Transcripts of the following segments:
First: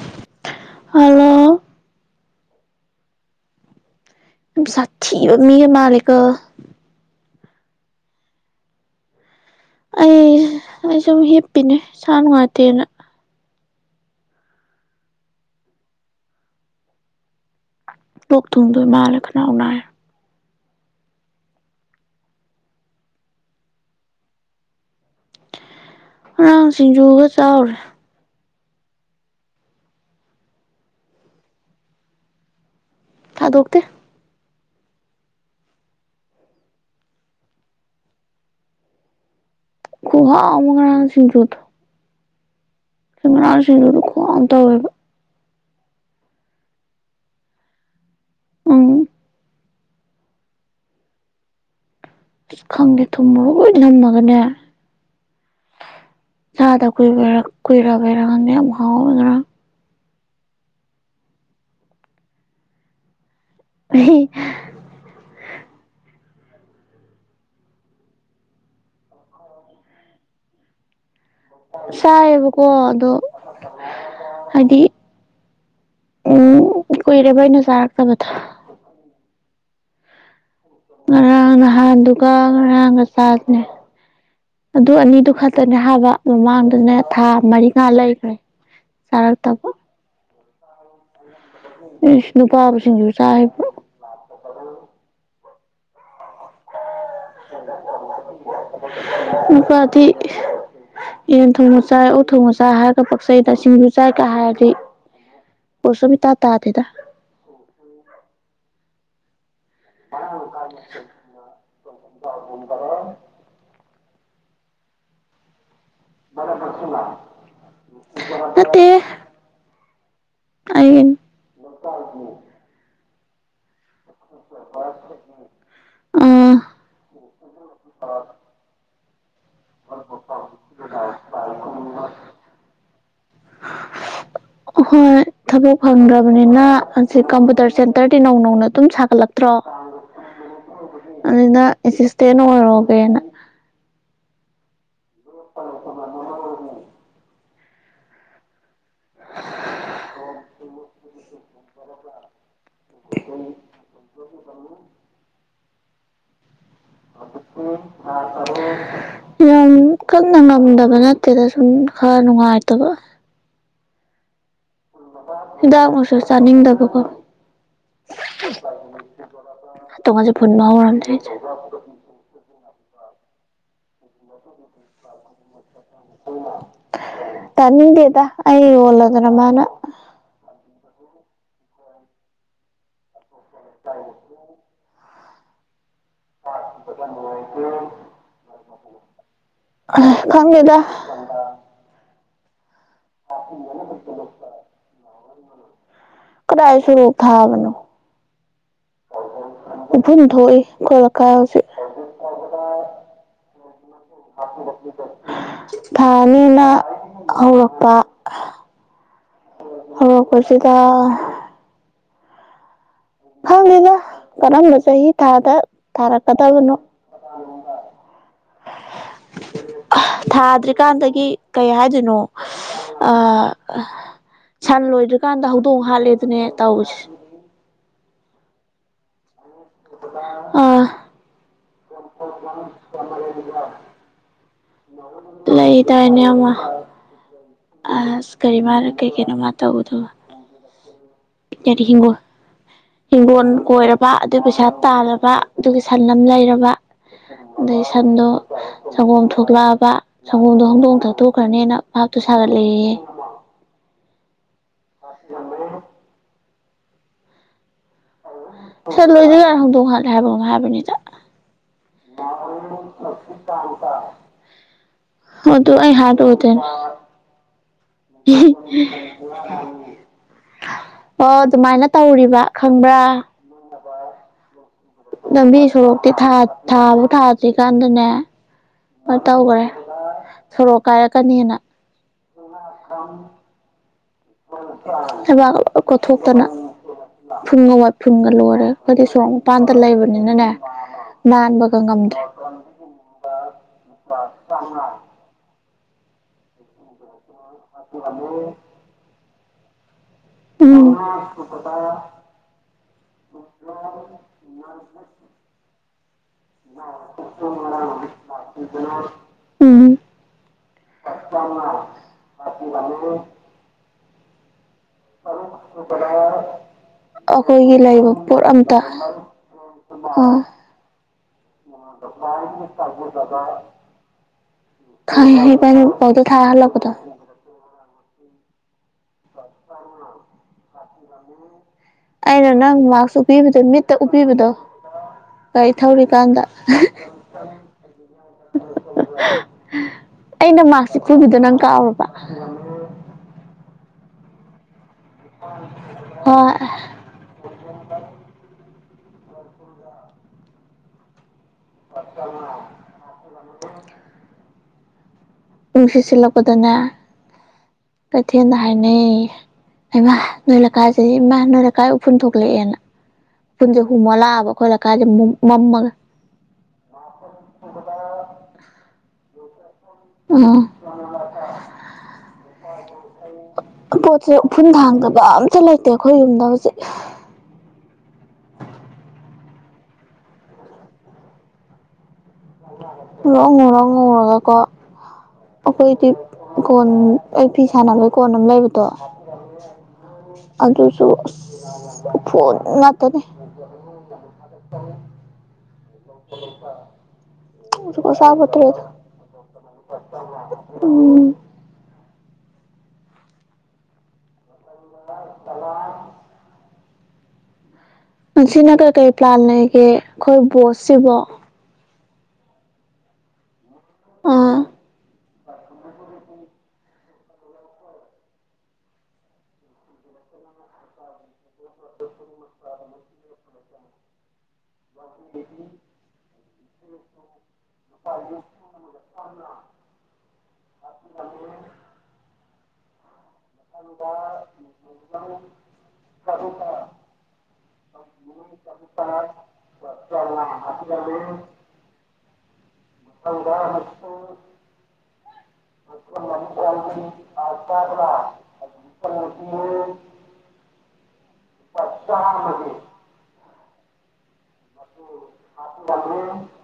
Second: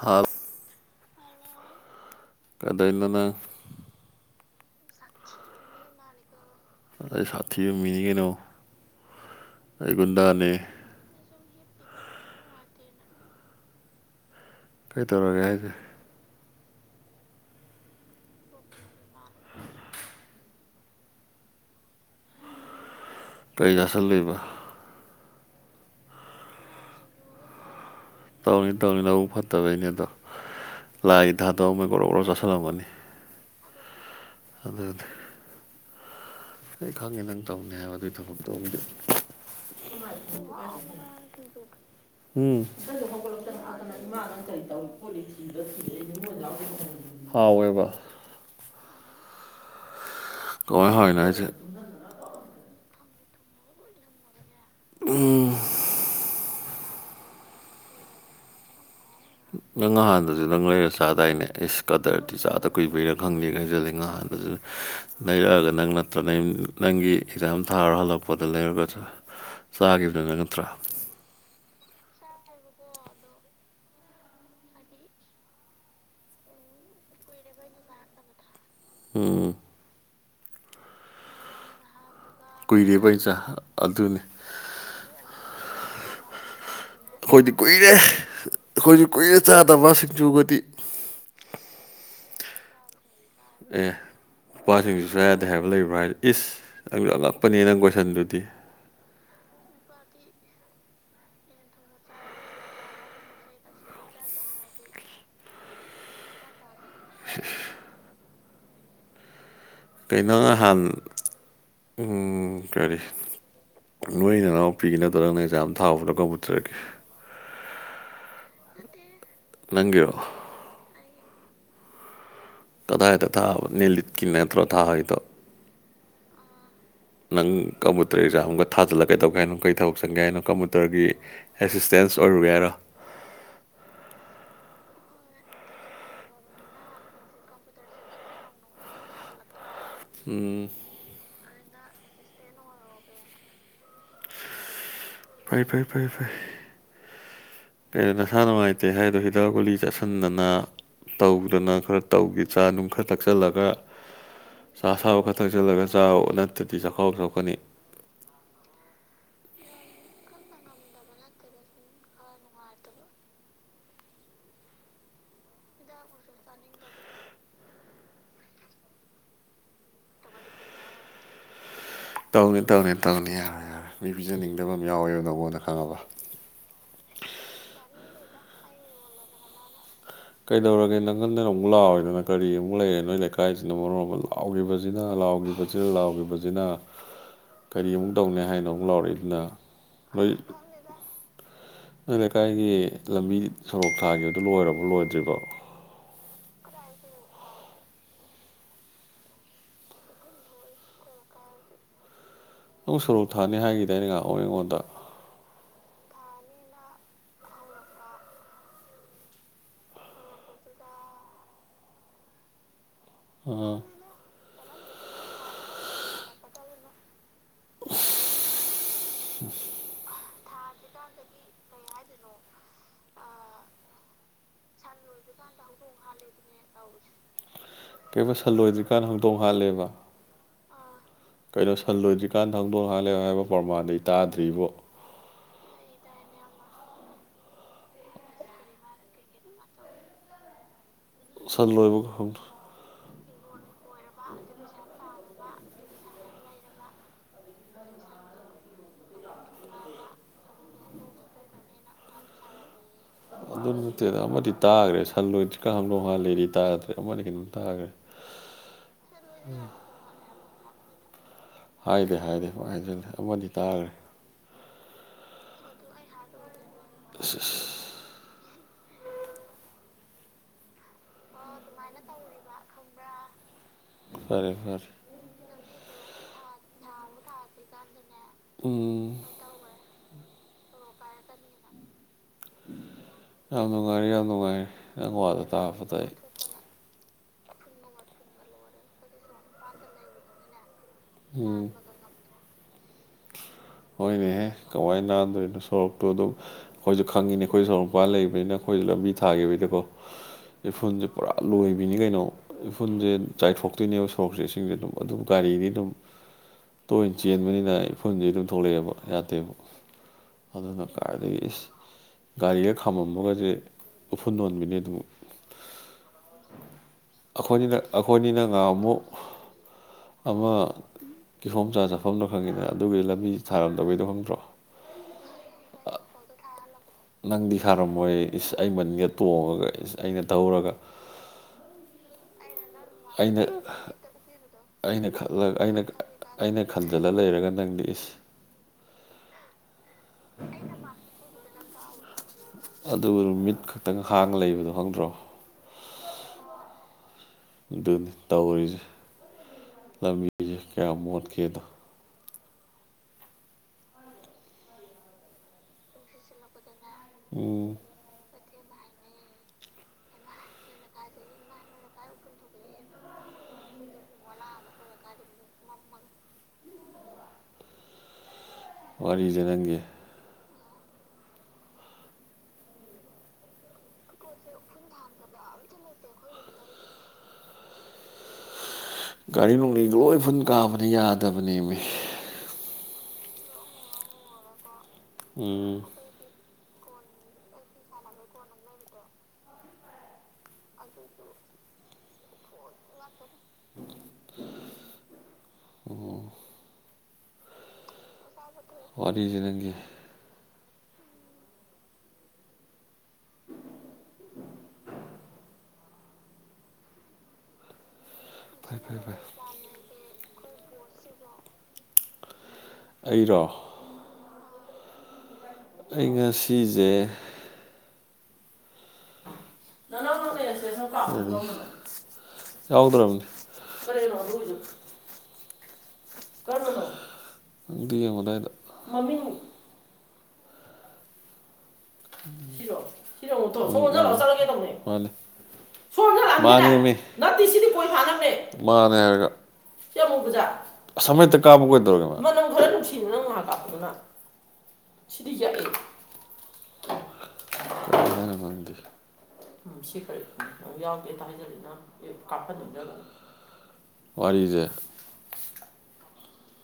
Half hello ꯀꯩꯗꯩꯅꯣ ꯅꯪ ꯌꯥꯝ ꯁꯥꯊꯤꯕ ꯃꯤꯒ ꯃꯥꯜꯂꯤꯀꯣ ꯑꯩ ꯁꯥꯊꯤꯕ ꯃꯤꯅꯤ ꯀꯩꯅꯣ ꯑꯩ ꯒꯨꯟꯗꯥꯅꯦ ꯑꯩ ꯁꯨꯝ ꯍꯤꯞꯄꯤꯅꯦ ꯏꯁꯥ ꯅꯨꯡꯉꯥꯏꯇꯦꯅ ꯀꯩꯗꯧꯔꯒꯦ ꯍꯥꯏꯁꯦ ꯂꯣꯛ ꯊꯨꯡꯗꯨꯏ ꯃꯥꯜꯂꯦ ꯈꯅꯥꯎ ꯅꯥꯏ ꯀꯩ ꯆꯥꯁꯤꯜꯂꯨꯏꯕ ꯉꯔꯥꯡ ꯁꯤꯡꯖꯨ ꯈꯔ ꯆꯥꯎꯔꯦ ꯇꯧꯅꯦ ꯇꯧꯅꯦ ꯅꯕꯨꯛ ꯐꯠꯇꯕꯩꯅꯦ ꯑꯗꯣ ꯂꯥꯏꯒꯤ ꯊꯥꯗꯣꯛꯑꯝꯃꯣꯏ ꯒ꯭ꯔꯣ ꯒ꯭ꯔꯣ ꯆꯥꯁꯤꯜꯂꯝꯒꯅꯤ ꯊꯥꯗꯣꯛꯇꯦ ꯑꯗꯨꯅꯦ ꯑꯩ ꯈꯪꯉꯦ ꯅꯪ ꯇꯧꯅꯤ ꯍꯥꯏꯕ ꯑꯗꯨꯒꯤ ꯊꯕꯛ ꯇꯨꯃꯗꯤ ꯈꯨꯍꯥꯎ ꯑꯃ ꯉꯔꯥꯡꯒꯤ ꯁꯤꯡꯖꯨꯗꯣ ꯎꯝ ꯉꯔꯥꯡ ꯁꯤꯡꯖꯨꯗꯣ ꯈꯨꯍꯥꯎ ꯑꯃ ꯇꯧꯋꯦꯕ ꯍꯥꯎꯋꯦꯕ ꯎꯝ ꯀꯃꯥꯏꯟ ꯍꯥꯎꯔꯤꯅꯣ ꯍꯥꯏꯖꯦ ꯈꯪꯗꯦ ꯊꯨꯝ ꯃꯣꯔꯣꯛ ꯂꯣꯏꯅ ꯅꯝꯃꯒꯅꯦ ꯎꯝ ꯆꯥꯗ ꯀꯨꯏꯕꯩꯔ ꯀꯨꯏꯔꯕꯩꯔ ꯈꯪꯗꯦ ꯌꯥꯝ ꯍꯥꯎꯋꯦ ꯉꯔꯥꯡ ꯅꯪ ꯉꯍꯟꯗꯖꯨ ꯅꯪ ꯂꯩꯔ ꯆꯥꯗꯥꯏꯅꯦ ꯏꯁ ꯀꯗꯔꯗꯤ ꯆꯥꯗ ꯀꯨꯏꯕꯩꯔꯥ ꯈꯪꯗꯦ ꯀꯥꯏ ꯍꯥꯏꯖꯜꯂꯦ ꯅꯍꯥꯟꯗꯖꯨ ꯂꯩꯔꯛꯑꯒ ꯅꯪ ꯅꯠꯇ꯭ꯔ ꯅꯪ ꯅꯪꯒꯤ ꯑꯦꯛꯖꯥꯝ ꯊꯥꯔꯨꯔꯒ ꯍꯜꯂꯛꯄꯗ ꯂꯩꯔꯒ ꯅꯠꯇ꯭ꯔ ꯆꯥꯒꯤꯕꯗꯨ ꯅꯪ ꯅꯠꯇ꯭ꯔꯥ ꯆꯥꯏꯌꯦꯕꯀꯣ ꯑꯗꯣ ꯍꯥꯏꯗꯤ ꯎꯝ ꯀꯨꯏꯔꯦꯕ ꯑꯩꯅ ꯆꯥꯔꯛꯇꯕꯗꯣ ꯎꯝ ꯉꯔꯥꯡ ꯍꯥꯟꯗꯨꯒ ꯉꯔꯥꯡꯒ ꯀꯨꯏꯔꯦꯕ ꯑꯩ ꯆꯥ ꯆꯥꯗꯨꯅꯦ ꯑꯗꯨꯅꯤ ꯑꯗꯨ ꯑꯅꯤꯗꯨ ꯈꯛꯇꯅꯦ ꯍꯥꯏꯕ ꯃꯃꯥꯡꯗꯅ ꯑꯈꯣꯏꯗꯤ ꯀꯨꯏꯔꯦ ꯑꯈꯣꯏꯖꯨ ꯀꯨꯏꯔꯦ ꯆꯥꯔꯛꯇꯕ ꯆꯥꯗꯕ ꯁꯤꯡꯖꯨꯒꯗꯤ ꯏꯁ ꯅꯨꯄꯥꯕꯨ ꯁꯤꯡꯖꯨ ꯆꯥ ꯍꯩꯕ꯭ꯔꯣ ꯑꯦ ꯅꯨꯄꯥ ꯁꯤꯡꯖꯨ ꯆꯥ ꯌꯥꯗꯦ ꯍꯥꯏꯕ ꯂꯩꯕ꯭ꯔꯣ ꯍꯥꯏꯁꯦ ꯏꯁ ꯅꯪꯖꯨ ꯑꯉꯛꯄꯅꯦ ꯅꯪ ꯀꯣꯏꯁꯟꯗꯨꯗꯤ ꯅꯨꯄꯥꯗꯤ ꯌꯦꯟ ꯊꯣꯡꯕ ꯆꯥꯏ ꯑꯣꯛ ꯊꯣꯡꯕ ꯆꯥꯏ ꯍꯥꯏꯔꯒ ꯄꯛꯆꯩꯗ ꯁꯤꯡꯖꯨ ꯆꯥꯏ ꯀꯥꯏ ꯍꯥꯏꯔꯗꯤ ꯄꯣꯁ ꯑꯃ ꯏꯇꯥ ꯇꯥꯗꯦꯗ ꯀꯩꯅꯣ ꯉꯍꯥꯟ ꯎꯝ ꯀꯔꯤ ꯅꯣꯏ ꯏꯅꯥꯎꯄꯤꯒꯤ ꯅꯠꯇ꯭ꯔꯣ ꯅꯪꯅ ꯑꯦꯛꯖꯥꯝ ꯊꯥꯎꯕꯗꯣ ꯀꯝꯕꯨꯇꯔꯒꯤ ꯅꯠꯇꯦ ꯅꯪꯒꯤꯔꯣ ꯑꯩꯒꯤꯅꯤ ꯀꯗꯥꯏꯗ ꯊꯥꯕ ꯅꯦꯅꯤꯠꯀꯤ ꯅꯠꯇ꯭ꯔꯣ ꯊꯥꯔꯤꯗꯣ ꯑꯥ ꯅꯪ ꯀꯝꯕꯨꯇꯔ ꯑꯦꯛꯖꯝꯒ ꯊꯥꯖꯜꯂꯀꯩꯗꯧꯒꯦ ꯍꯥꯏꯅꯣ ꯀꯩ ꯊꯕꯛ ꯁꯟꯒꯦ ꯍꯥꯏꯅꯣ ꯀꯝꯕꯨꯇꯔꯒꯤ ꯑꯦꯁꯤꯁꯇꯦꯟꯁ ꯑꯣꯏꯔꯨꯒꯦ ꯍꯥꯏꯔꯣ ꯍꯣꯏ ꯊꯕꯛ ꯐꯪꯗ꯭ꯔꯕꯅꯤꯅ ꯖꯤꯛ ꯀꯝꯕꯨꯇꯔ ꯁꯦꯟꯇꯔꯗꯤ ꯅꯧ ꯅꯧꯅ ꯑꯗꯨꯝ ꯁꯥꯒꯠꯂꯛꯇ꯭ꯔꯣ ꯎꯝ ꯑꯗꯨꯅ ꯑꯦꯁꯤꯁꯇꯦꯟ ꯑꯣꯏꯔꯨꯔꯒꯦꯅ ꯐꯩ ꯐꯩ ꯐꯩ ꯐꯩ ꯀꯩꯅꯣ ꯅꯁꯥ ꯅꯨꯡꯉꯥꯏꯇꯦ ꯍꯥꯏꯗꯣ ꯍꯤꯗꯥꯛ ꯒꯨꯂꯤ ꯆꯥꯁꯟꯗꯅ ꯇꯧꯗꯅ ꯈꯔ ꯇꯧꯒ ꯆꯥ ꯅꯨꯡ ꯈꯔ ꯊꯛꯆꯜꯂꯒ ꯆꯥ ꯑꯁꯕ ꯈꯔ ꯊꯛꯆꯜꯂꯒ ꯆꯥꯎ ꯇꯠꯗꯤ ꯆꯥꯛꯈꯥꯎ ꯁꯣꯛꯀꯅꯤ ꯌꯥꯝ ꯀꯟꯅ ꯉꯝꯗꯕ ꯅꯠꯇꯦꯗ ꯁꯨꯝ ꯈꯔ ꯅꯨꯡꯉꯥꯏꯇꯕ ꯍꯤꯗꯥꯛꯃꯨꯁꯨ ꯆꯥꯅꯤꯡꯗꯕꯀꯣ ꯇꯣꯃꯁꯦ ꯐꯨꯟꯕ ꯍꯧꯔꯝꯗꯔꯦ ꯆꯟ ꯇꯧꯅꯤ ꯇꯧꯅꯤ ꯇꯧꯅꯤ ꯌꯥꯔꯦ ꯌꯥꯔꯦ ꯃꯤ ꯄꯤꯖꯅꯤꯡꯗꯕ ꯑꯃ ꯌꯥꯎꯋꯦꯕ ꯅꯉꯣꯟꯗ ꯈꯪꯉꯕ ꯇꯅꯤꯡꯗꯦꯗ ꯑꯩ ꯋꯥꯂꯗꯅ ꯃꯥꯅ ꯀꯩꯗꯧꯔꯒꯦ ꯅꯪꯉꯟꯗꯅ ꯑꯃꯨꯛ ꯂꯥꯎꯢꯗꯨꯅ ꯀꯔꯤ ꯑꯃꯨꯛ ꯂꯩꯔꯦ ꯅꯣꯏ ꯂꯩꯀꯥꯏꯁꯤꯅ ꯃꯔꯣꯟ ꯑꯃ ꯂꯥꯎꯒꯤꯕꯖꯤꯅ ꯅ ꯂꯥꯎꯒꯤꯕꯖꯤ ꯂꯥꯎꯒꯤꯕꯖꯤꯅ ꯀꯔꯤꯃꯨꯛ ꯇꯧꯅꯤ ꯍꯥꯏꯅꯣ ꯑꯃꯨꯛ ꯂꯥꯎꯔꯛꯏꯗꯨꯅ ꯑꯍ ꯈꯪꯗꯦꯗ ꯅꯣꯢ ꯂꯩꯀꯥꯏꯒꯤ ꯂꯝꯕꯤ ꯁꯣꯔꯣꯛ ꯊꯥꯈꯤꯕꯗꯨ ꯂꯣꯏꯔꯕꯣ ꯂꯣꯏꯗ꯭ꯔꯤꯕꯣ ꯀꯗꯥꯏ ꯁꯔꯨꯞ ꯊꯥꯕꯅꯨ ꯎꯐꯨꯟ ꯊꯣꯛꯢ ꯈꯣꯢ ꯂꯩꯀꯥꯢ ꯍꯧꯖꯤꯛ ꯅꯪ ꯁꯣꯔꯣꯛ ꯊꯥꯅꯤ ꯍꯥꯏꯈꯤꯗꯏꯅ ꯉ ꯊꯥꯅꯤꯅ ꯍꯧꯔꯛꯄ ꯍꯧꯔꯛꯄꯁꯤꯗ ꯑꯥ ꯐꯪꯗꯦꯗ ꯀꯔꯝꯕ ꯆꯍꯤ ꯊꯥꯗ ꯊꯥꯔꯛꯀꯗꯕꯅꯣ [unintelligible] ꯊꯥꯗ꯭ꯔꯤꯀꯥꯟꯗꯒꯤ ꯀꯩ ꯍꯥꯏꯗꯣꯏꯅꯣ ꯑꯥ ꯑ ꯁꯟ ꯂꯣꯏꯗ꯭ꯔꯤꯀꯥꯟꯗ ꯍꯧꯗꯣꯡ ꯍꯥꯠꯂꯦꯗꯨꯅꯦ ꯇꯧꯔꯤꯁꯦ ꯀꯩꯕ ꯁꯜ ꯂꯣꯏꯗ꯭ꯔꯤꯀꯥꯟꯅ ꯍꯗꯣꯡ ꯍꯥꯠꯂꯦꯕ ꯑ ꯀꯩꯅꯣ ꯁꯟ ꯂꯣꯏꯗ꯭ꯔꯤꯀꯥꯟꯗ ꯍꯥꯡꯗꯣꯡ ꯍꯥꯠꯂꯦ ꯍꯥꯏꯕ ꯄ꯭ꯔꯃꯥꯟꯗꯤ ꯑꯩ ꯇꯥꯗ꯭ꯔꯤꯕꯣ ꯂꯩꯗꯥꯢꯅꯦ ꯑꯃ ꯑꯁ ꯀꯔꯤ ꯃꯥꯅ ꯀꯩ ꯀꯩꯅꯣ ꯃꯥ ꯇꯧꯕꯗꯨꯕꯣ ꯁꯟ ꯀꯔꯤ ꯂꯣꯏꯕ ꯍꯤꯡꯒꯣꯜ ꯍꯤꯡꯒꯣꯜ ꯀꯣꯏꯔꯕ ꯑꯗꯨꯏ ꯄꯩꯁꯥ ꯇꯥꯜꯂꯕ ꯑꯗꯨꯒꯤ ꯁꯟ ꯑꯃ ꯂꯩꯔꯕ ꯑꯗꯩ ꯁꯟꯗꯣ ꯁꯪꯒꯣꯝ ꯊꯣꯛꯂꯛꯑꯕ ꯁꯪꯝꯒꯣꯝꯗꯣ ꯍꯧꯗꯣꯡ ꯊꯛꯇꯣꯛꯈ꯭ꯔꯅꯦꯅ ꯚꯥꯞꯇꯨ ꯁꯥꯒꯠꯂꯦꯌꯦ ꯑꯗꯨ ꯅꯠꯇꯦꯗ ꯑꯃꯗꯤ ꯇꯥꯒ꯭ꯔꯦ ꯁꯟ ꯂꯣꯏꯗ꯭ꯔꯤꯀꯥꯟ ꯍꯧꯗꯣꯡ ꯍꯥꯠꯂꯦꯗꯤ ꯇꯥꯗ꯭ꯔꯦ ꯑꯃꯗꯤ ꯀꯩꯅꯣꯝ ꯇꯥꯒ꯭ꯔꯦ ꯁꯟ ꯂꯣꯏꯗꯤꯒꯥꯟ ꯍꯧꯗꯣꯡ ꯍꯠꯂꯦ ꯍꯥꯏꯕ ꯑꯃ ꯍꯥꯏꯕꯅꯤꯗ ꯍꯥꯏꯗꯦ ꯍꯥꯏꯗꯦ ꯕꯨꯡꯍꯥꯢ ꯍꯥꯢꯖꯤꯜꯂꯦ ꯑꯗꯨ ꯑꯩ ꯍꯥ ꯇ ꯑꯣꯏ ꯇ ꯑꯁ [unintelligible] ꯍꯨꯝ [unintelligible] ꯑꯣ ꯑꯗꯨꯃꯥꯏꯅ ꯇꯧꯔꯤꯕ ꯈꯪꯕ꯭ꯔꯥ ꯐꯔꯦ ꯐꯔꯦ ꯂꯝꯕꯤ ꯁꯣꯔꯣꯛꯇꯤ ꯊꯥ ꯊꯥꯕꯨ ꯊꯥꯗ꯭ꯔꯤꯀꯥꯟꯗꯅꯦ ꯎꯝ ꯕ ꯇꯧꯒ꯭ꯔꯦ ꯁꯣꯔꯣꯛ ꯀꯥꯏꯔꯛꯀꯅꯤꯅ ꯌꯥꯝ ꯅꯨꯡꯉꯥꯏꯔꯦ ꯌꯥꯝ ꯅꯨꯡꯉꯥꯏꯔꯦ ꯅꯪ ꯋꯥꯗꯣ ꯊꯕꯥꯛ ꯂꯣꯏ ꯇꯥꯕꯗ ꯑꯩ ꯀꯣꯠꯊꯣꯛꯇꯅ ꯏꯐꯨꯟꯒ ꯋꯥꯏꯐꯨꯟꯒ ꯂꯣꯏꯔꯦ ꯑꯩꯈꫭꯏꯗꯤ ꯁꯣꯔꯣꯛ ꯃꯄꯥꯟꯗ ꯂꯩꯕꯅꯤꯅꯅꯦ ꯎꯝ ꯅꯥꯟꯕꯒ ꯉꯝꯗ꯭ꯔꯦ ꯍꯣꯏꯅꯦꯍꯦ ꯀꯃꯥꯏ ꯅꯥꯟꯗꯣꯏꯅꯣ ꯁꯣꯔꯣꯛꯇꯨ ꯑꯗꯨꯝ ꯑꯩꯈꯣꯏꯁꯨ ꯈꯪꯉꯤꯅꯦ ꯑꯩꯈꯣꯏꯁꯨ ꯁꯣꯔꯣꯛ ꯃꯄꯥꯟ ꯂꯩꯕꯅꯤꯅ ꯑꯩꯈꯣꯏꯁꯨ ꯂꯝꯕꯤ ꯊꯥꯈꯤꯕꯒꯤꯀꯣ ꯎꯝ ꯏꯐꯨꯟꯁꯦ ꯄꯨꯔꯥ ꯂꯣꯏꯕꯤꯅꯤ ꯀꯩꯅꯣ ꯏꯐꯨꯟꯁꯦ ꯆꯥꯏꯊꯣꯛꯇꯣꯏꯅꯦꯕ ꯁꯣꯔꯣꯛꯁꯦ ꯏꯁꯤꯡꯁꯦ ꯑꯗꯨꯝ ꯑꯗꯨꯝ ꯒꯥꯔꯤꯗꯤ ꯑꯗꯨꯝ [inaudible] ꯁꯤ ꯑꯗꯨꯝ ꯊꯣꯛꯂꯛꯑꯦꯕ ꯌꯥꯗꯦꯕ ꯑꯗꯨꯅ ꯀꯥꯏꯗꯒꯤ ꯏꯁ ꯒꯥꯔꯤꯒ ꯈꯥꯝꯃꯝꯕꯒꯁꯦ ꯎꯐꯨꯟ ꯑꯣꯟꯕꯤꯅꯤ ꯑꯗꯨꯝ ꯑꯈꯣꯏꯅꯤꯅ ꯑꯩꯈꯣꯏꯒꯤ ꯂꯩꯕ ꯑꯩꯈꯣꯏꯅꯤꯅ ꯄꯣꯠ ꯑꯝꯇ ꯉꯍꯥꯟꯃꯨꯛ ꯑ ꯑꯃ ꯀꯤꯍꯣꯝ ꯆꯥ ꯆꯠꯐꯝꯗꯣ ꯈꯪꯉꯤꯗꯅ ꯑꯗꯨꯒꯤ ꯂꯝꯕꯤ ꯊꯥꯔꯝꯗꯕꯩꯗꯣ ꯈꯪꯗ꯭ꯔꯣ꯫ ꯈꯪꯉ°ꯍ° ꯏꯕꯥꯟꯅꯤ ꯄꯥꯎꯗꯔ ꯊꯥꯔ ꯍꯟꯂꯛꯄꯗꫭ ꯅꯪꯗꯤ ꯊꯥꯔꯝꯃꯣꯏ ꯏꯁ ꯑꯩ ꯃꯅꯤꯡꯗ ꯇꯣꯡꯉꯒ ꯏꯁ ꯑꯩꯅ ꯇꯧꯔꯒ ꯑꯩꯅ ꯅꯪ ꯃꯥꯛꯁ ꯑꯩꯅ ꯎꯞꯄꯤꯕꯗꯣ ꯃꯤꯠꯇ ꯎꯞꯄꯤꯕꯗꯣ ꯑꯩꯅ ꯈꯜꯂ ꯒꯥꯔꯤ ꯑꯩꯅ ꯊꯧꯔꯤꯀꯥꯟꯗ ꯑꯩꯅ ꯈꯟꯖꯤꯜꯂ ꯂꯩꯔꯒ ꯅꯪꯗꯤ ꯏꯁ ꯑꯩꯅ ꯃꯥꯛꯁ ꯎꯞꯄꯤꯕꯗꯣ ꯅꯪ ꯀꯥꯎꯔꯕ ꯑꯗꯨꯒ ꯃꯤꯠ ꯈꯛꯇꯪ ꯍꯥꯡꯉ ꯂꯩꯕꯗꯣ ꯈꯪꯗ꯭ꯔꯣ ꯍꫭꯏ ꯗꯨꯅꯤ ꯇꯧꯔꯤꯖꯦ ꯂꯝꯕꯤꯖꯦ ꯀꯌꯥꯝ ꯃꯣꯠꯀꯦꯗꯣ [inaudible] ꯅꯨꯡꯁꯤꯠ ꯁꯤꯜꯂꯛꯄꯗꯅꯦ ꯎꯝ ꯀꯩꯊꯦꯟꯗ ꯍꯥꯏꯅꯩꯌ°ꯌ° ꯍꯩꯃꯥ ꯅꯣꯏ ꯂꯩꯀꯥꯏꯁꯤꯗꯤ ꯏꯃꯥ ꯅꯣꯏ ꯂꯩꯀꯥꯏ ꯎꯐꯨꯟ ꯊꯣꯛꯂꯛꯑꯦꯅ ꯎꯐꯨꯟꯁꯦ ꯍꯨꯝꯃ ꯂꯥꯛꯑꯕ ꯑꯩꯈꯣꯏ ꯂꯩ ꯀꯥꯏ [unintelligible] ꯃꯝꯃꯒ ꯋꯥꯔꯤꯖꯦ ꯅꯪꯒꯤ ꯎꯝ [inaudible] ꯄꯣꯠꯁꯦ ꯎꯐꯨꯟ ꯊꯥꯡꯗꯕ ꯑꯝꯇ ꯂꯩꯇꯦ ꯑꯩꯈꯣꯏ ꯌꯨꯝꯗ ꯍꯧꯖꯤꯛ꯫ ꯒꯥꯔꯤ ꯅꯨꯡꯂꯤ ꯂꯣꯏ ꯏꯐꯨꯟ ꯀꯥꯕꯅ° ꯌꯥꯗꯕꯅꯦꯃꯤ꯫ ꯉꯧꯔꯣꯛ ꯉꯧꯔꯣꯛ ꯉꯧꯔꯒꯀꫭ ꯎꯝ ꯑꯩꯈꯣꯏꯗꯤ ꯀꯣꯟ ꯑꯩ ꯐꯤ ꯁꯥꯟꯅꯕꯩ ꯀꯣꯟ ꯑꯝ ꯂꯩꯕꯗꯣ ꯑꯗꯨꯖꯨ ꯑꯁ ꯎꯐꯨꯟ ꯉꯥꯛꯇꯅꯤ [inaudible] ꯎꯝ [unintelligible] ꯋꯥꯔꯤꯖꯦ ꯅꯪꯒꯤ ꯎꯝ [inaudible] ꯉꯁꯤꯅ ꯀꯩꯀꯩ ꯄ꯭ꯂꯥꯟ ꯂꯩꯒꯦ ꯈꯣꯏ ꯕꯣꯁꯁꯤꯕꯣ ꯑꯩꯔꯣ ꯑꯥ ꯑꯩ ꯉꯁꯤꯖ° [unintelligible] ꯌꯥꯎꯗ꯭ꯔꯕꯅꯤ [unintelligible] [inaudible] ꯀꯔꯝꯕꯅꯣ ꯑꯝꯇ ꯌ°ꯡꯎ ꯑꯗꯥꯏꯗ ꯃꯃꯤꯡ [inaudible] ꯁꯤꯔꯣ ꯁꯤꯔꯣ ꯌꯦꯡꯉꯣꯇꯣ ꯁꯣꯝ ꯑꯣꯟꯁꯟꯂꯛꯑꯣ ꯆꯠꯂꯒꯦ ꯇꯧꯕꯅꯦ ꯃꯥꯅꯦ [unintelligible] ꯃꯥꯟꯅꯦ ꯍꯥꯏꯔꯒ [unintelligible] ꯑꯁ ꯑꯃꯍꯦꯛꯇ ꯀꯥꯞꯄꯨ ꯀꯩꯗꯧꯔꯒꯦ ꯃꯥ ꯃꯅꯝ ꯈꯔ ꯅꯨꯡꯁꯤꯕ ꯅꯪ ꯉꯍꯥꯟ ꯀꯥꯞꯄꯗꯨꯅ ꯁꯤꯗꯤ ꯌꯥꯛꯑꯦ ꯀꯔꯤ ꯍꯥꯏꯅꯣ ꯈꯈꯪꯗꯦ ꯎꯝ ꯁꯤ [unintelligible] ꯌꯥꯎꯗꯦ ꯍꯦꯛꯇ ꯍꯥꯏꯖꯜꯂꯤ ꯅꯡꯅ ꯀꯥꯞꯍꯟꯅꯤꯡꯗꯔ꯭ꯒ ꯋꯥꯔꯤꯖꯦ [inaudible]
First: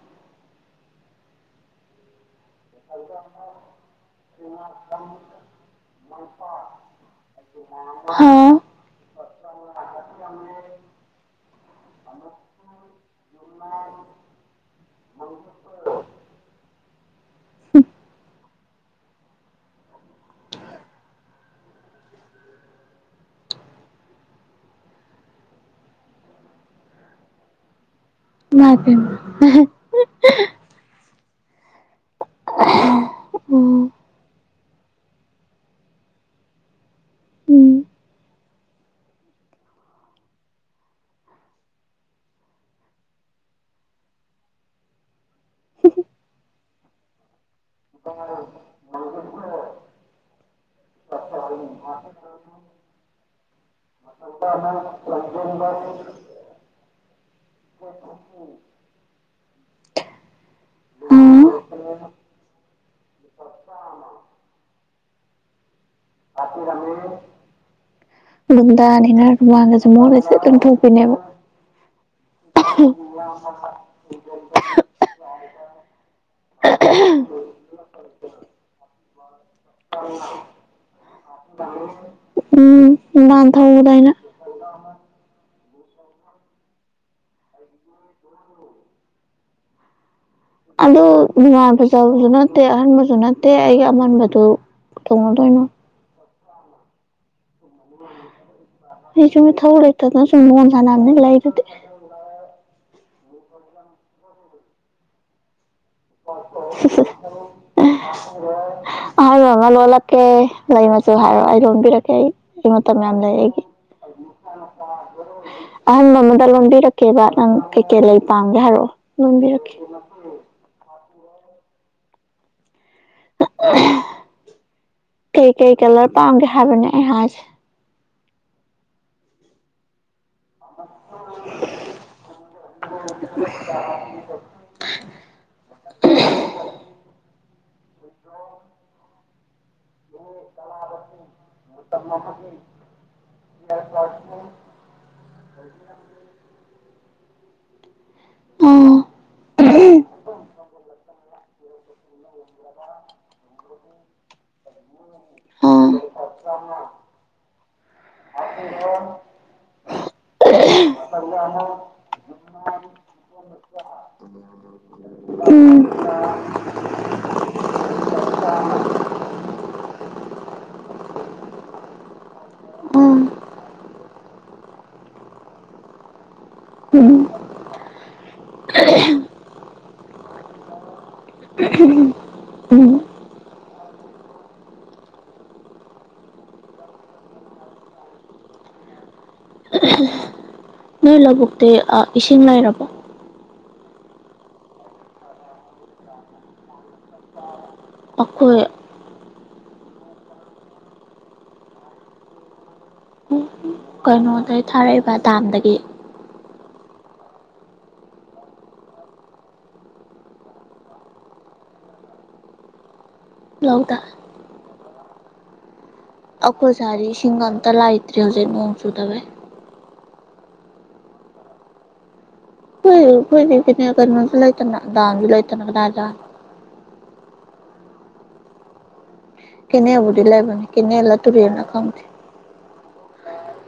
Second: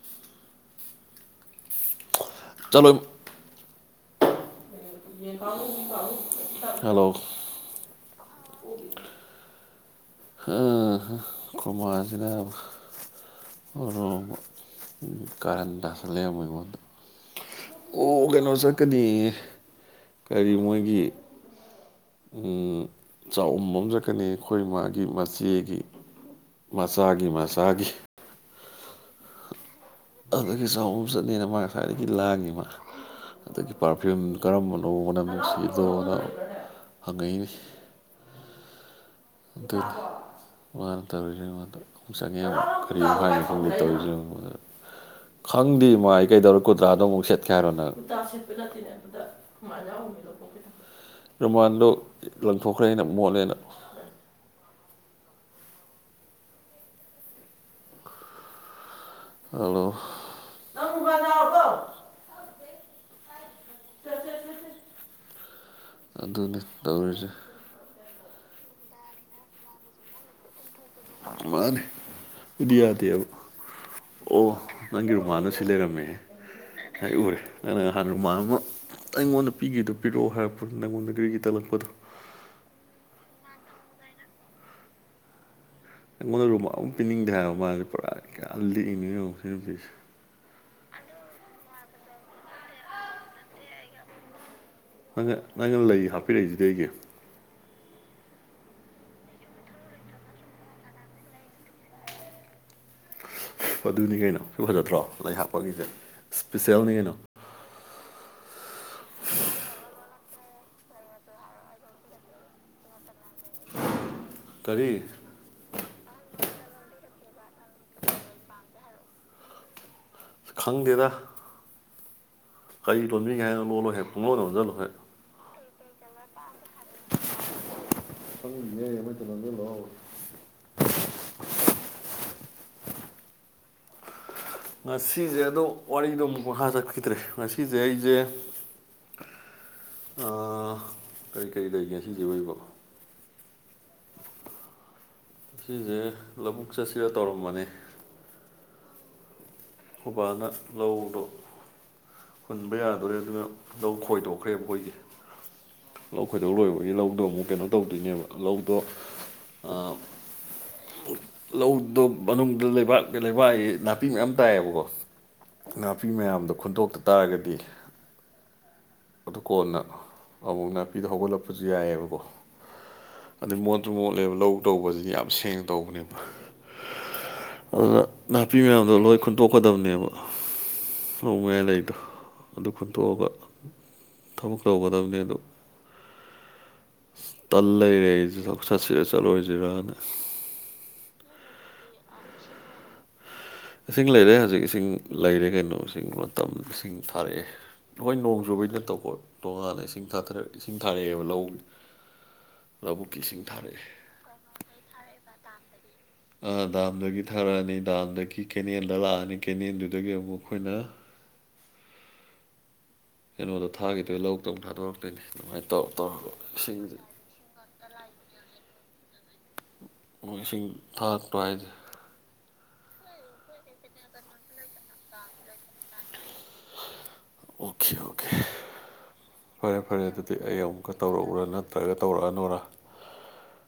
ꯆꯠꯂꯣ [inaudible] ꯍꯜꯂꯣ [unintelligible] ꯍꯥꯎ ꯈꯣꯃꯥꯁꯤꯅꯕ ꯀꯥꯔꯟ ꯇꯥꯁꯜꯂꯦ ꯑꯃꯨꯛ ꯑꯩꯉꯣꯟꯗ ꯑꯣ ꯀꯩꯅꯣ ꯆꯠꯀꯅꯤꯌꯦ ꯀꯔꯤ ꯃꯣꯏꯒꯤ ꯎꯝ ꯆꯥꯎꯝꯕ ꯑꯃ ꯆꯠꯀꯅꯦꯌꯦ ꯑꯩꯈꯣꯏ ꯃꯥꯒꯤ ꯃꯆꯦꯒꯤ ꯃꯆꯥꯒꯤ ꯃꯆꯥꯒꯤ ꯏꯃꯥꯏꯄꯦꯝꯃꯥ ꯍꯤꯖꯥꯎ ꯑꯝ ꯆꯠꯅꯦꯅ ꯃꯥ ꯉꯁꯥꯏꯗꯒꯤ ꯂꯥꯡꯉꯤ ꯃꯥ ꯑꯗꯒꯤ ꯎꯝ ꯄꯥꯔ ꯐ꯭ꯌꯨꯝ ꯀꯔꯝꯕꯅꯣ ꯃꯅꯝ ꯅꯨꯡꯁꯤꯗꯣꯅ ꯍꯪꯉꯛꯏꯅꯤ ꯎꯝ ꯑꯗꯨꯒꯤ ꯃꯥꯅ ꯇꯧꯔꯤꯖꯦ ꯑꯩꯉꯣꯟꯗ ꯑꯃꯨꯛ ꯆꯪꯉꯦ ꯑꯃꯨꯛ ꯀꯔꯤꯃꯨꯛ ꯍꯥꯏꯅꯣ ꯈꯪꯗ ꯇꯧꯔꯤꯁꯦ ꯌꯦꯡꯉꯨ ꯑꯩꯉꯣꯟꯗ ꯈꯪꯗꯦ ꯏꯃꯥ ꯑꯩ ꯀꯩꯗꯧꯔꯦ ꯀꯨꯔꯇꯥꯗꯣ ꯑꯃꯨꯛ ꯁꯦꯠꯀꯦ ꯍꯥꯏꯔꯣ ꯅꯪ ꯀꯨꯔꯇꯥ ꯁꯦꯠꯄ ꯅꯠꯇꯦꯅꯦ ꯑꯗꯨꯗ ꯔꯨꯃꯥꯟꯗꯣ ꯂꯪꯊꯣꯛꯈ꯭ꯔꯦ ꯑꯩꯅ ꯃꯣꯠꯂꯦꯅ [unintelligible] [unintelligible] ꯎꯝ ꯍꯜꯂꯣ ꯍꯥꯎ ꯁꯦꯁꯦꯁꯦꯁꯦ ꯑꯗꯨꯅꯤ ꯇꯧꯔꯤꯁꯦ ꯒꯨꯟꯗꯥꯅꯤꯅ ꯔꯨꯃꯥꯜꯒꯖꯦ ꯃꯣꯠꯂ ꯍꯦꯛꯇ ꯂꯪꯊꯣꯛ ꯑ ꯃꯥꯅꯦ ꯑꯩꯗꯤ ꯌꯥꯗꯦꯕ ꯑꯣ ꯅꯪꯒꯤ ꯔꯨꯃꯥꯟꯗꯣ ꯁꯤ ꯂꯩꯔꯝꯃꯦꯍꯦ ꯑꯩ ꯎꯔꯦ ꯅꯪꯅ ꯉꯍꯥꯟ ꯔꯨꯃꯥꯟ ꯑꯃ ꯑꯩꯉꯣꯟꯗ ꯄꯤꯒꯤꯕꯗꯣ ꯄꯤꯔꯛꯑꯣ ꯍꯥꯏꯔꯛꯄꯗꯣ ꯅꯉꯣꯟꯗ ꯒꯤꯔꯤꯒꯤꯔꯤ ꯇꯛꯂꯛꯄꯗꯣ ꯎꯝ ꯔꯨꯃꯥꯟ ꯊꯧꯕꯗꯣ ꯑꯩꯅ ꯑꯩꯉꯣꯟꯗ ꯔꯨꯃꯥꯜ ꯑꯝꯕꯧ ꯄꯤꯅꯤꯡꯗꯦ ꯍꯥꯏꯕ ꯃꯥꯖꯦ ꯄꯨꯔꯥ ꯀꯌꯥ ꯂꯤꯛꯏꯅꯣ ꯌꯦꯡꯉꯣ ꯁꯤ ꯅꯨꯄꯤꯁꯦ ꯑꯗꯨ ꯔꯨꯃꯥꯜ ꯐꯖꯕꯁꯨ ꯅꯠꯇꯦ ꯑꯍꯟꯕꯁꯨ ꯅꯠꯇꯦ ꯑꯩꯒꯤ ꯑꯃꯟꯕꯗꯨ ꯅꯪꯅ ꯀꯩꯗꯧꯅꯗꯣꯏꯅꯣ ꯅꯪꯅ ꯂꯩ ꯍꯥꯞꯄꯤꯔꯛꯏꯖꯤꯗꯤ ꯑꯩꯒꯤ ꯑꯩ ꯁꯨꯝ ꯏꯊꯧ ꯂꯩꯇꯗꯅ ꯁꯨꯝ ꯂꯣꯟ ꯁꯥꯟꯕꯅꯤ ꯂꯩꯗꯨꯗꯤ ꯑꯗꯨꯅꯤ ꯀꯩꯅꯣ ꯁꯤ ꯐꯖꯗ꯭ꯔꯣ ꯂꯩ ꯍꯥꯞꯄꯒꯤꯁꯦ ꯏꯁꯄꯤꯁꯦꯜꯅꯤ ꯀꯩꯅꯣ [unintelligible] ꯑꯍꯥꯟꯕ ꯑꯃ ꯂꯣꯜꯂꯛꯀꯦ ꯂꯩ ꯃꯆꯨ ꯍꯥꯏꯔꯣ ꯑꯩ ꯂꯣꯟꯕꯤꯔꯛꯀꯦ ꯑꯩ ꯑꯩ ꯃꯇꯝ ꯌꯥꯝ ꯂꯩ ꯑꯩꯒꯤ ꯀꯔꯤ [unintelligible] ꯑꯍꯟꯕ ꯑꯃꯗ ꯂꯣꯟꯕꯤꯔꯛꯀꯦꯕ ꯅꯪ ꯀꯩꯀꯩ ꯂꯩ ꯄꯥꯝꯒꯦ ꯍꯥꯏꯔꯛꯑꯣ ꯂꯣꯟꯕꯤꯔꯛꯀꯦ [unintelligible] ꯈꯪꯗꯦꯗ ꯀꯔꯤ ꯂꯣꯟꯕꯤꯒꯦ ꯍꯥꯏꯅꯣ ꯂꯣꯜꯂꯣ ꯍꯦꯛ ꯄꯨꯡꯂꯣꯟ ꯂꯣꯟꯖꯜꯂꯣ ꯍꯦꯛ ꯀꯩ ꯀꯩ ꯀꯂꯔ ꯄꯥꯝꯒꯦ ꯍꯥꯏꯕꯅꯦ ꯑꯩ ꯍꯥꯏꯁꯦ ꯈꯪꯗꯤꯌꯦ ꯑꯃꯍꯦꯛꯇ ꯂꯣꯟꯖꯜꯂꯛꯑꯣ [unintelligible] ꯉꯁꯤꯖꯦ ꯑꯗꯨꯝ ꯋꯥꯔꯤꯗꯣ ꯑꯃꯨꯛ ꯃꯈꯥ ꯆꯠꯈꯤꯗ꯭ꯔꯦ ꯉꯁꯤꯖꯦ ꯑꯩꯖꯦ ꯑ ꯀꯩ ꯀꯩ ꯂꯩꯒꯦ ꯉꯁꯤꯖꯤꯕꯣ ꯑꯩꯕꯣ [unintelligible] ꯁꯤꯖꯦ ꯂꯧꯕꯨꯛ ꯆꯠꯁꯤꯔ ꯇꯧꯔꯝꯕꯅꯦ ꯎꯝ ꯑꯈꯣꯕꯥꯅ ꯂꯧꯗꯣ ꯍꯨꯟꯕ ꯌꯥꯗꯣꯔꯦ ꯑꯗꯨꯅ ꯂꯧ ꯈꯣꯏꯗꯣꯛꯈ꯭ꯔꯦꯕ ꯑꯩꯈꯣꯏꯒꯤ ꯑꯥ ꯂꯧ ꯈꯣꯏꯗꯧ ꯂꯣꯏꯕꯒꯤ ꯂꯧꯗꯣ ꯑꯃꯨꯛ ꯀꯩꯅꯣ ꯇꯧꯗꯣꯏꯅꯦꯕ ꯂꯧꯗꯣ ꯑꯥ ꯂꯧꯗꯣ ꯃꯅꯨꯡꯗ ꯂꯩꯕꯥꯛ ꯀꯩ ꯂꯩꯕꯥꯛꯑꯌ‌ꯦ ꯅꯥꯄꯤ ꯃꯌꯥꯝ ꯇꯥꯏꯌꯦꯕꯀꯣ ꯎꯝ ꯅꯥꯄꯤ ꯃꯌꯥꯝꯗꯣ ꯈꯨꯟꯗꯣꯛꯇ ꯇꯥꯔꯒꯗꯤ ꯑꯗꯨ ꯀꯣꯟꯅꯥ ꯑꯃꯨꯛ ꯅꯥꯄꯤꯗꯣ ꯍꯧꯒꯠꯂꯛꯄꯁꯨ ꯌꯥꯏꯌ‌ꯦꯕꯀꯣ ꯎꯝ ꯑꯗꯩꯩ ꯃꯣꯠꯁꯨ ꯃꯣꯠꯂꯦꯕ ꯂꯧ ꯇꯧꯕꯁꯤꯗꯤ ꯌꯥꯝ ꯁꯦꯡꯅ ꯇꯧꯕꯅꯦꯕ ꯎꯝ ꯑꯗꯨꯅ ꯅꯥꯄꯤ ꯃꯌꯥꯝꯗꯣ ꯂꯣꯏ ꯈꯨꯟꯇꯣꯛꯀꯗꯕꯅꯦꯕ ꯂꯧ ꯃꯌꯥꯏ ꯂꯩꯗꯣ ꯑꯗꯨ ꯎꯝ ꯈꯨꯟꯇꯣꯛꯑꯒ ꯊꯕꯛ ꯇꯧꯒꯗꯕꯅꯦ ꯑꯗꯣ ꯇꯜ ꯂꯩꯔꯦ ꯑꯩꯖꯦ ꯂꯧ ꯆꯠꯁꯤꯔ ꯆꯠꯂꯣꯏꯖꯤꯔꯥꯅ ꯅꯣꯏ ꯂꯧꯕꯨꯛꯇꯤ ꯑꯥ ꯏꯁꯤꯡ ꯂꯩꯔꯕꯣ ꯏꯁꯤꯡ ꯂꯩꯔꯦ ꯍꯧꯖꯤꯛ ꯏꯁꯤꯡ ꯂꯩꯔꯦ ꯀꯩꯅꯣ ꯏꯁꯤꯡ ꯃꯇꯝ ꯏꯁꯤꯡ ꯊꯥꯔꯛꯑꯦ ꯍꯣꯏ ꯅꯣꯡ ꯑꯩꯈꯣꯏ ꯆꯨꯕꯩꯩꯅ ꯇꯧꯕꯥ ꯇꯣꯉꯥꯟꯅ ꯏꯁꯤꯡ ꯊꯥꯊꯔꯛ ꯏꯁꯤꯡ ꯊꯥꯔꯛꯑꯦꯕ ꯂꯧ ꯂꯧꯕꯨꯛꯀꯤ ꯏꯁꯤꯡ ꯊꯥꯔꯛꯑꯦ ꯀꯩꯅꯣꯗꯩꯩ ꯊꯥꯔꯛꯏꯕ ꯗꯥꯝꯗꯒꯤ ꯑꯥ ꯗꯥꯝꯗꯒꯤ ꯊꯥꯔꯛꯑꯅꯤ ꯗꯥꯝꯗꯒꯤ ꯀꯦꯅꯦꯜꯗ ꯂꯥꯛꯑꯅꯤ ꯀꯦꯅꯦꯜꯗꯨꯗꯒꯤ ꯑꯃꯨꯛ ꯑꯩꯈꯣꯏꯅ ꯀꯩꯅꯣꯗꯣ ꯂꯧꯗ ꯊꯥꯈꯤꯗꯣꯏ ꯂꯧꯗꯧ ꯊꯥꯗꯣꯔꯛꯇꯣꯏꯅꯦ ꯑꯗꯨꯃꯥꯏ ꯇꯧꯔ ꯇꯧꯔꯒ ꯑꯈꯣꯏ ꯏꯁꯤꯡꯁꯦ ꯁꯥꯏꯗꯤ ꯏꯁꯤꯡꯒꯥ ꯑꯝꯇꯥ ꯂꯥꯏꯇ꯭ꯔꯤ ꯍꯧꯖꯤꯛ ꯅꯣꯡ ꯆꯨꯗꯕꯩ ꯃꯣꯏ ꯏꯁꯤꯡ ꯊꯥꯔꯛꯇꯔꯣ ꯍꯥꯏꯁꯦ ꯑ‌ꯦ ꯑꯩꯈꫭꯏꯗꯤ ꯀ‌ꯦꯅ‌‌ꯦꯜ ꯀꯩꯅꯣꯖꯨ ꯂꯩꯇꯅꯥ ꯗꯝꯖꯨ ꯂꯩꯇꯅꯥ ꯀꯗꯥꯏꯗꯥ ꯑꯣꯀꯦ ꯑꯣꯀꯦ ꯐꯔꯦ ꯐꯔꯦ ꯀꯦꯅꯦꯜꯕꯨꯗꯤ ꯑꯗꯨꯗꯤ ꯑꯩ ꯂꯩꯕꯅꯤ ꯑꯃꯨꯛꯀ ꯀꯦꯅꯦꯜꯂ ꯇꯧꯔꯛꯎꯔꯥ ꯇꯨꯔꯦꯜꯂ ꯅꯠꯇ꯭ꯔꯒꯥ ꯈꯪꯗꯦ ꯇꯧꯔꯛꯑꯅꯣꯔꯥ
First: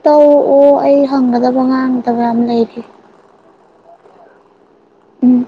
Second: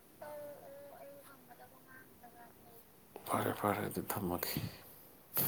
ꯇꯧꯑꯣ ꯑꯩ ꯍꯪꯒꯗꯕ ꯉꯥꯡꯗꯕ ꯌꯥꯝ ꯂꯩꯔꯤ ꯐꯔꯦ ꯐꯔꯦ ꯑꯗꯨꯗꯤ ꯊꯝꯃꯒꯦ ꯎꯝ